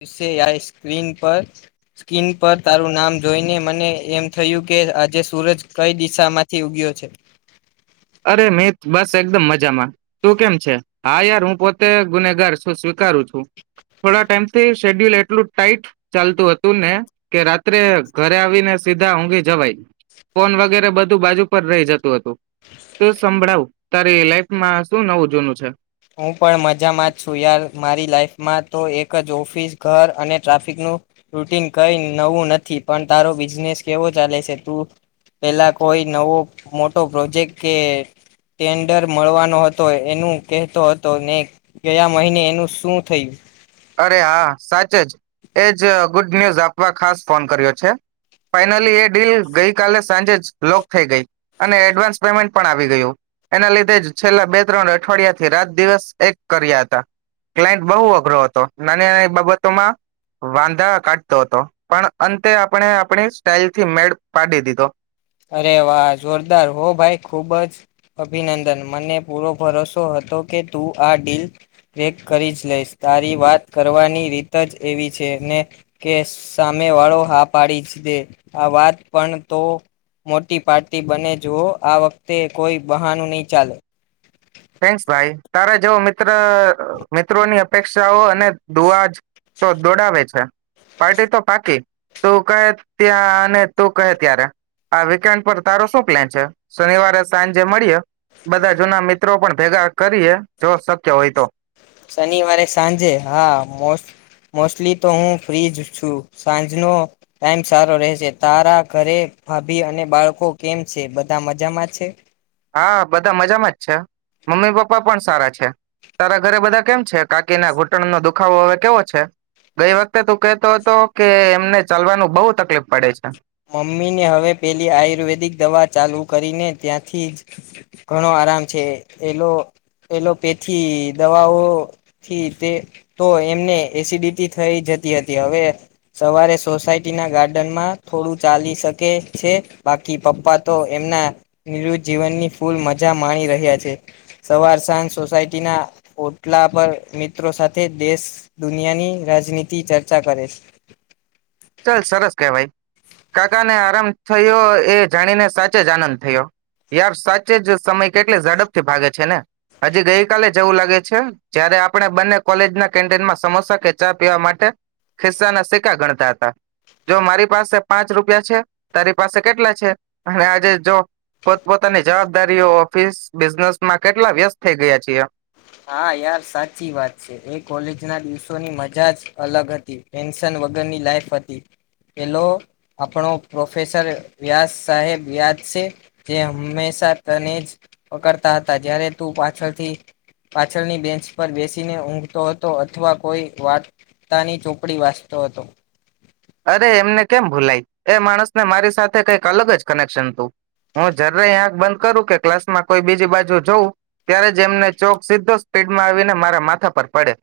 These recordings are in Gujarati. વિસે આયા સ્ક્રીન પર સ્કીિન પર તારું નામ જોઈને મને એમ થયું કે આજે સૂરજ કઈ દિશામાંથી ઉગ્યો છે [inaudible] અરે મીટ બસ એકદમ મજામાં તું કેમ છે હા યાર હું પો ગુનેગારું સ્વીકારું છું થોડા ટાઈમ થી શેડ્યુલ એટલું ટાઈટ ચાલતું હતું ને કે રાત્રે ઘરે આવીને સીધા ઊંઘી જવાય ફોન વગેરે બધું બાજુ પર રહી જતું હતું તો સંભળાવ તારે લાઈફમાં શું નવું જૂનું છે હું પણ મજામાં જ છું યાર મારી લાઈફમાં તો એક જ ઓફિસ ઘર અને ટ્રાફિકનું રૂટન કઈ નવું નથી પણ તારો બિઝનેસ કેવો ચાલે છે તું પેલા કોઈ નવો મોટો પ્રોજેક્ટ કે ટેન્ડર મળવાનો હતો એનું કહેતો હતો ને ગયા મહિને એનું શું થયું અરે હા સાચ એજ ગ ન્યુઝ આપવા ખાસ ફોન કર્યો છે ફાઈનલી એ ડીલ ગઈકાલે સાંજે જ લોક થઈ ગઈ અને એડવાન્સ પેમેન્ટ પણ આવી ગયું એના લીધે જ છેલ્લા બે ત્રણ અઠવાડિયા થી રાત દિવસ એક કર્યા હતા ક્લાયન્ટ બહુ અઘરો હતો. નાની નાની બાબતોમાં વાંધા કાઢતો હતો પણ અંતે આપણે આપણી સ્ટાઇલ થી મેળ પાડી દીધો. અરે વાહ જોરદાર હો ભાઈ ખુબ જ અભિનંદન મને પૂરો ભરોસો હતો કે તું આ ડીલ ક્રેક કરી જ લઈશ તારી વાત કરવાની રીત જ એવી છે ને કે સામે વાળો હા પાડી જ દે આ વાત પણ તો.. મોટી પાર્ટી બને જુવઓ આ વખતે કોઈ.. બહાનું નહી ચાલે. થેન્ક્સ ભાઈ તારા જેવો મિત્ર મિત્રોની અપેક્ષાઓ અને દુઆ જ તો દોડાવે છે પાર્ટી તો પાકી તું કહે ત્યાં અને તું કહે ત્યારે આ વીકેન્ડ પર તારો શુ પ્લાન છે શનિવારે સાંજે મળીએ. બધા જૂના મિત્ર.. મિત્રો પણ ભેગા કરીએ જો શક્ય હોય તો શનિવારે સાંજે હા મોસ્ટલી તો હું ફ્રી જ છું સાંજનો ટાઈમ સારો રહેશે તારા ઘરે ભાભી અને બાળકો કેમ છે બધા મજામાં છે. હા બધા મજામાં જ છે મમ્મી પપ્પા પણ સારા છે તારા ઘરે બધા.. કેમ છે કાકીના ઘૂંટણ નો દુખાવો હવે કેવો છે ગઈ વખતે તું કેતો હતો કે એમને ચાલવાનું બહુ તકલીફ પડે છે. મમ્મી ને હવે પેલી આયુર્વેદિક દવા ચાલુ કરીને ત્યાંથી જ ઘણો આરામ છે એલો એલોપેથી દવાઓથી તે તો એમને એસિડિટી થઈ જતી હતી હવે સવારે સોસાયટીના ગાર્ડનમાં.. થોડું ચાલી શકે છે બાકી પપ્પા તો એમના નિજી જીવનની ફૂલ મજા માણી રહ્યા છે સવાર સાંજ સોસાયટીના ઓટલા પર મિત્રો સાથે દેશ દુનિયાની રાજનીતિ ચર્ચા કરે છે. ચાલ સરસ કેવાય કાકા ને આરામ થયો એ જાણીને સાચે જ આનંદ થયો યાર સાચે જ સમય કેટલી ઝડપથી ભાગે છે ને હજી ગઈ કલે જવું લાગે છે જયારે આપણે બંને કોલેજના કેન્ટીનમાં સમોસા કે ચા પીવા માટે ખિસ્સાના સિક્કા ગણતા હતા. જો મારી પાસે પાંચ રૂપિયા છે તારી પાસે કેટલા છે અને આજે જો પોતપોતાની જવાબદારીઓ ઓફિસ બિઝનેસ માં કેટલા વ્યસ્ત થઈ ગયા છીએ. હા યાર સાચી વાત છે એ કોલેજના દિવસોની મજા જ અલગ હતી ટેન્શન વગરની લાઈફ હતી પેલો આપણો પ્રોફેસર વ્યાસ સાહેબ યાદ છે જે હંમેશા તને જ પકડતા હતા જયારે તું પાછળથી.. પાછળની બેન્ચ પર બેસીને ઊંઘતો હતો અથવા કોઈ વાર્તાની ચોપડી વાંચતો હતો. અરે એમ કેમ ભૂલાય એ માણસને મારી સાથે કઈક અલગ જ કનેક્શન હતું હું જ્યારે આ બંધ કરું કે ક્લાસમાં કોઈ બીજી બાજુ જોઉં ત્યારે જ એમને ચોક સીધો સ્પીડમાં આવીને મારા માથા પર પડે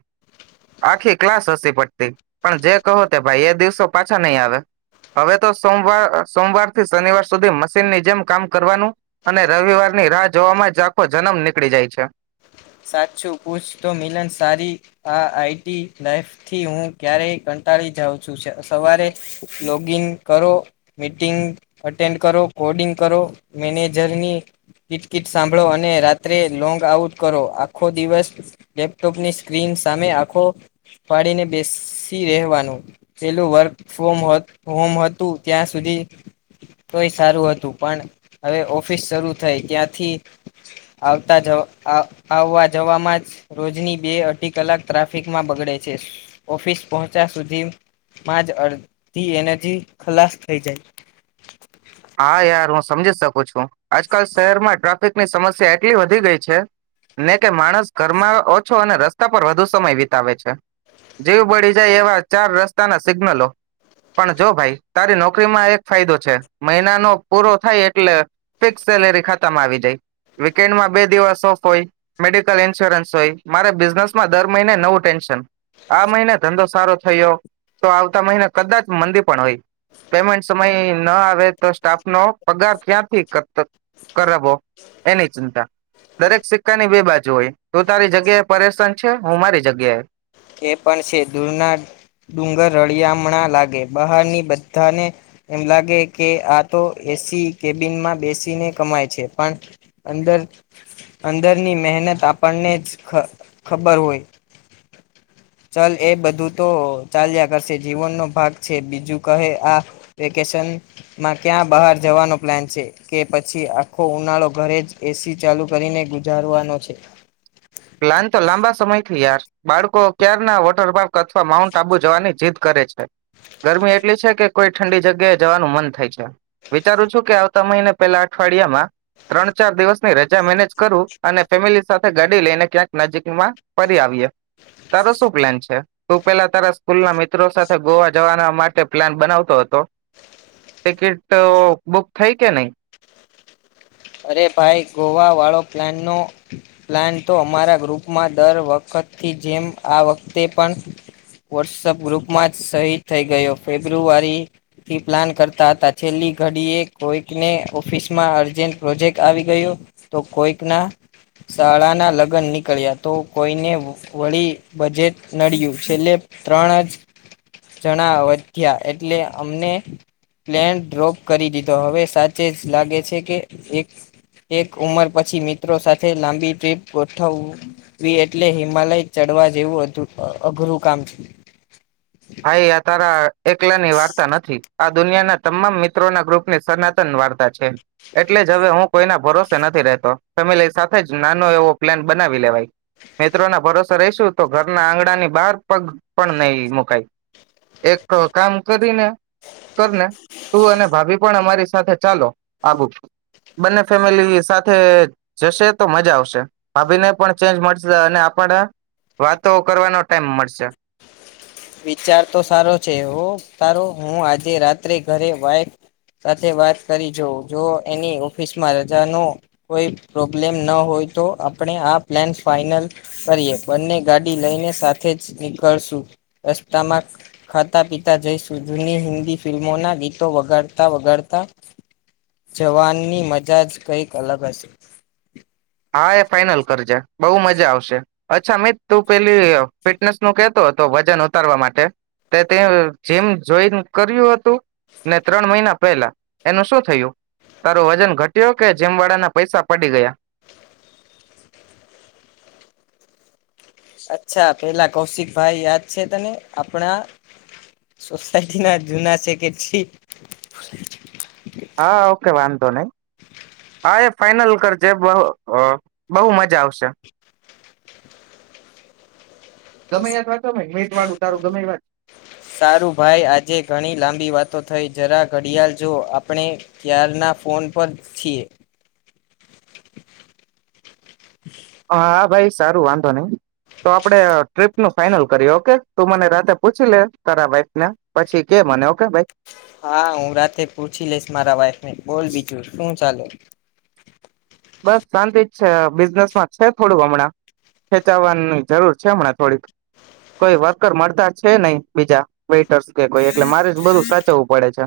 આખી ક્લાસ હસી પડતી પણ જે કહો તે ભાઈ એ દિવસો.. પાછા નહીં આવે હવે તો સોવાર સોમવારથી શનિવાર સુધી મશીનની જેમ કામ કરવાનું અને રવિવારની રાહ જોવામાં જ આખો જન્મ નીકળી જાય છે. સાચું પૂછ તો મિલન સારી આ આઈટી લાઈફથી હું ક્યારેય કંટાળી જાઉં. શું છે સવારે [inaudible] લોૉગઇન કરો મીટિંગ અટેન્ડ કરો કોડિંગ કરો મેનેજરની કિટકિટ સાંભળો અને રાત્રે લોંગ આઉટ.. કરો આખો દિવસ લેપટોપની સ્ક્રીન સામે આખો ફાડીને બેસી રહેવાનું પેલું વર્ક ફોમ હોમ હતું ત્યાં સુધી તોય સારું હતું પણ હવે ઓફિસ શરૂ થઈ ત્યાંથી આવતા જવા.. આવવા જવામાં જ રોજની બે અઢી કલાક ટ્રાફિકમાં બગડે છે ઓફિસ પહોંચ્યા સુધીમાં જ અડધી એનર્જી ખલાસ થઈ જાય. હા યાર હું સમજી શકું છું આજકાલ શહેરમાં ટ્રાફિકની સમસ્યા એટલી વધી ગઈ છે ને કે માણસ ઘરમાં ઓછો અને રસ્તા પર વધુ સમય વિતાવે છે જીવ બળી જાય એવા ચાર રસ્તાના સિગ્નલો પણ જો ભાઈ તારી નોકરીમાં એક ફાયદો છે. મહિનાનો પૂરો થાય એટલે ફિક્સ સેલેરી ખાતામાં આવી જાય, વીકેન્ડમાં બે દિવસ ઓફ હોય, મેડિકલ ઈન્સ્યોરન્સ હોય, મારે બિઝનેસમાં દર મહિને નવું ટેન્શન, આ મહિને ધંધો સારો થયો, તો આવતા મહિને કદાચ મંદી પણ હોય, પેમેન્ટ સમય ન આવે. સ્ટાફનો પગાર ક્યાંથી કરો, કરાવો એની ચિંતા, દરેક સિક્કાની બે બાજુ હોય, તું તારી જગ્યા એ પરેશાન છે, હું મારી જગ્યાએ.. એ પણ છે. દૂરના ડુંગર રળિયામણા લાગે. બહારની બધાને એમ લાગે કે આ તો એસી કેબિનમાં બેસીને કમાય છે, પણ અંદર અંદરની મહેનત આપણને જ ખબર હોય. ચલ એ બધું તો ચાલ્યા કરશે, જીવનનો ભાગ છે, બીજું કહે આ વેકેશનમાં ક્યાં બહાર જવાનો પ્લાન છે, કે પછી આખો ઉનાળો ઘરે જ એસી ચાલુ કરીને ગુજારવાનો છે? પ્લાન તો લાંબા સમય થી યાર, બાળકો ક્યાર ના વોટર પાર્ક અથવા માઉન્ટ આબુ જવાની જીદ કરે છે. ગરમી એટલી છે કે કોઈ ઠંડી જગ્યાએ જવાનું મન થાય છે, વિચારું છું કે આવતા મહિને પેલા અઠવાડિયામાં ત્રણ ચાર દિવસ ને રજા મેનેજ કરું અને ફેમિલી સાથે ગાડી લઈને ક્યાંક નજીકમાં ફરી આવીએ. તારો શું પ્લાન છે, તું પેલા સ્કૂલ ના મિત્રો સાથે ગોવા જવાના માટે પ્લાન બનાવતો હતો ટિકિટઓ બુક થઈ? કે નઈ? અરે ભાઈ ગોવા વાળો પ્લાનનો પ્લાન તો અમારા ગ્રુપમાં દર વખતથી જેમ આ વખતે પણ વોટ્સપ ગ્રુપમાં જ શહીદ થઈ ગયો ફેબ્રુઆરીથી પ્લાન કરતા હતા છેલ્લી ઘડીએ કોઈકને ઓફિસમાં અર્જન્ટ પ્રોજેક્ટ આવી ગયો તો કોઈકના શાળાના લગ્ન નીકળ્યા તો કોઈને વળી બજેટ નડ્યું છેલ્લે. ત્રણ જ. જણા વધ્યા એટલે અમને પ્લેન ડ્રોપ કરી દીધો હવે સાચે જ લાગે છે કે એક એક ઉંમર પછી મિત્રો સાથે લાંબી ટ્રીપ ગોઠવવી એટલે હિમાલય ચડવા જેવું અઘરું કામ છે હાઈ આ તાર એકલા ની વાર્તા નથી આ દુનિયાના તમામ મિત્રોના ગ્રુપની સનાતન વાર્તા છે એટલે જ હવે હું કોઈના ભરોસે નથી રહેતો ફેમિલી સાથે જ નાનો એવો પ્લાન બનાવી લેવાય મિત્રોના ભરોસે રહીશું તો ઘરના આંગણાની બહાર પગ પણ નહી મુકઈ. એક કામ કરીને કરને તું અને ભાભી પણ અમારી સાથે ચાલો આબુ બંને ફેમિલી સાથે જશે તો મજા આવશે ભાભી ને પણ ચેન્જ મળશે અને આપને વાતો કરવાનો ટાઈમ મળશે. વિચાર તો સારો છે, હો તારો હું આજે રાત્રે ઘરે વાઈક સાથે વાત કરી જાઉં જો એની ઓફિસમાં રજાનો કોઈ પ્રોબ્લેમ ન હોય તો આપણે આ પ્લાન ફાઈનલ કરીએ બંને ગાડી લઈને સાથે જ નીકળશું. રસ્તામાં ખાતા પીતા જય સુધુની હિન્દી ફિલ્મોના ગીતો વગાડતા વગાડતા જવાનની મજા જ કંઈક અલગ હશે. હા એ ફાઈનલ કરજે બહુ મજા આવશે અચ્છા મ તું પેલી ફિટનેસ નું કેતો હતો વજન ઉતારવા માટે તે તે જીમ જોઈન કર્યું હતું ને ત્રણ મહિના પહેલા એનું શું થયું તારો વજન ઘટયો કે જીમ વાળાના પૈસા પડી ગયા અચ્છા પેલા કૌશિક ભાઈ યાદ છે, તને આપણા સોસાય ના જુના શેકે છે [inaudible] હા ઓકે વાંધો નહી હા ફાઈનલ કરજે બ અ બહુ મજા આવશે સે ગમે એ કર સારું ભાઈ, આજે ઘણી લાંબી વાતો થઈ જરા ઘડિયાળ જો આપણે ક્યારના ફોન પર છીએ હા, ભાઈ સારું વાંધો નઈ. તો આપડે ટ્રીપ નું ફાઈનલ કરી ઓકે તું મને રાતે પૂછી લે તારા વાઈફ ને પછી કે મને ઓકે ભાઈ હા, હું રાતે પૂછી લઈશ મારા વાઈફને, બોલ બીજું શું ચાલે? બસ શાંતિ જ છે બિઝનેસમાં છે થોડુંક હમણાં ખેચાવાની જરૂર છે હમણાં થોડીક કોઈ વર્કર મળતા છે નહી બીજા વેટર્સ કે કોઈ એટલે મારે જ બધું સાચવવું પડે છે.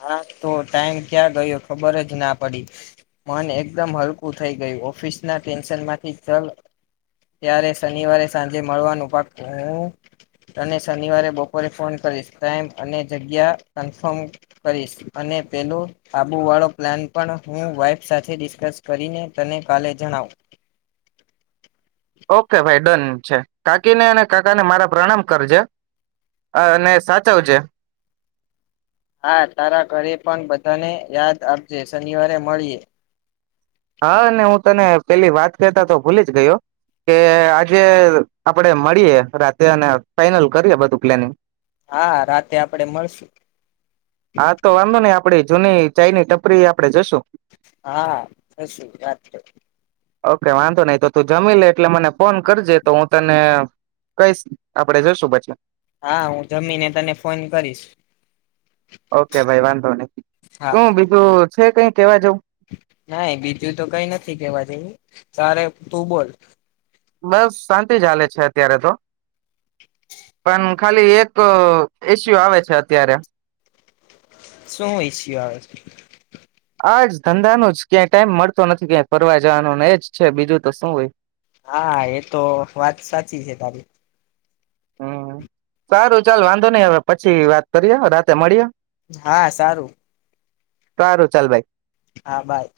હા, તો ટાઈમ ક્યાં ગયો ખબરજ ના પડી, મન એકદમ હલકું થઈ ગયું, ઓફિસ ના ટેન્શનમાંથી ચલ ત્યારે શનિવારે સાંજે મળવાનું પાકુ. હું તને શનિવારે બપોરે ફોન કરીશ, ટાઈમ અને જગ્યા કન્ફમ કરીશ અને પેલું આબુ વાળો પ્લાન પણ હું વાઈફ સાથે ડિસ્કસ કરીને તને કાલે જણાવ. ઓકે ભાઈ ડન છે. કાકીને અને કાકાને મારા પ્રણામ કરજે, અને સાચવજે. હા, તારા ઘરે પણ બધાને યાદ આપજે, શનિવારે મળીએ. હા, ને હું તને પેલી વાત કેહતો તો ભૂલીજ ગયો, કે આજે આપડે મળીએે રાતે અને ફાઈનલ કરીએ બધું પ્લાનિંગ. હા, રાતે આપડે મળશું. હા તો વાંધો નહી આપડી જૂની ચાયની ટપરી આપડે જોશું. હા, થશું વાત કર ઓકે વાંધો નઈ, તો તું જમી લે એટલે મને ફોન કરજે તો હું તને, કઈશ આપડે જશું પછી. હા, હું જમીને તને ફોન કરીશ. ઓકે ભાઈ વાંધો નઈ, હા શું બીજું? છે કઈ કેવા જઉં? ના બીજું તો કઈ નથી કેવા જેવું, તારે તું બોલ. બસ શાંતિ ચાલે છે અત્યારે તો. પણ. ખાલી એક અ ઇસ્યુ આવે છે અત્યારે. શું ઇસ્યુ આવે છે. આજ ધંધાનો જ ક્યાંય ટાઈમ મળતો નથી બેન ફરવા જવાનુંને એજ છે બીજું તો શું હોય. હા એ તો વાત સાચી છે તારી. હમ્મ સારું ચાલ વાંધો નઈ હવે પછી વાત કરીએ રાતે મળીએ. હા સારું. સારું ચાલ ભાઈ. હા ભાઈ.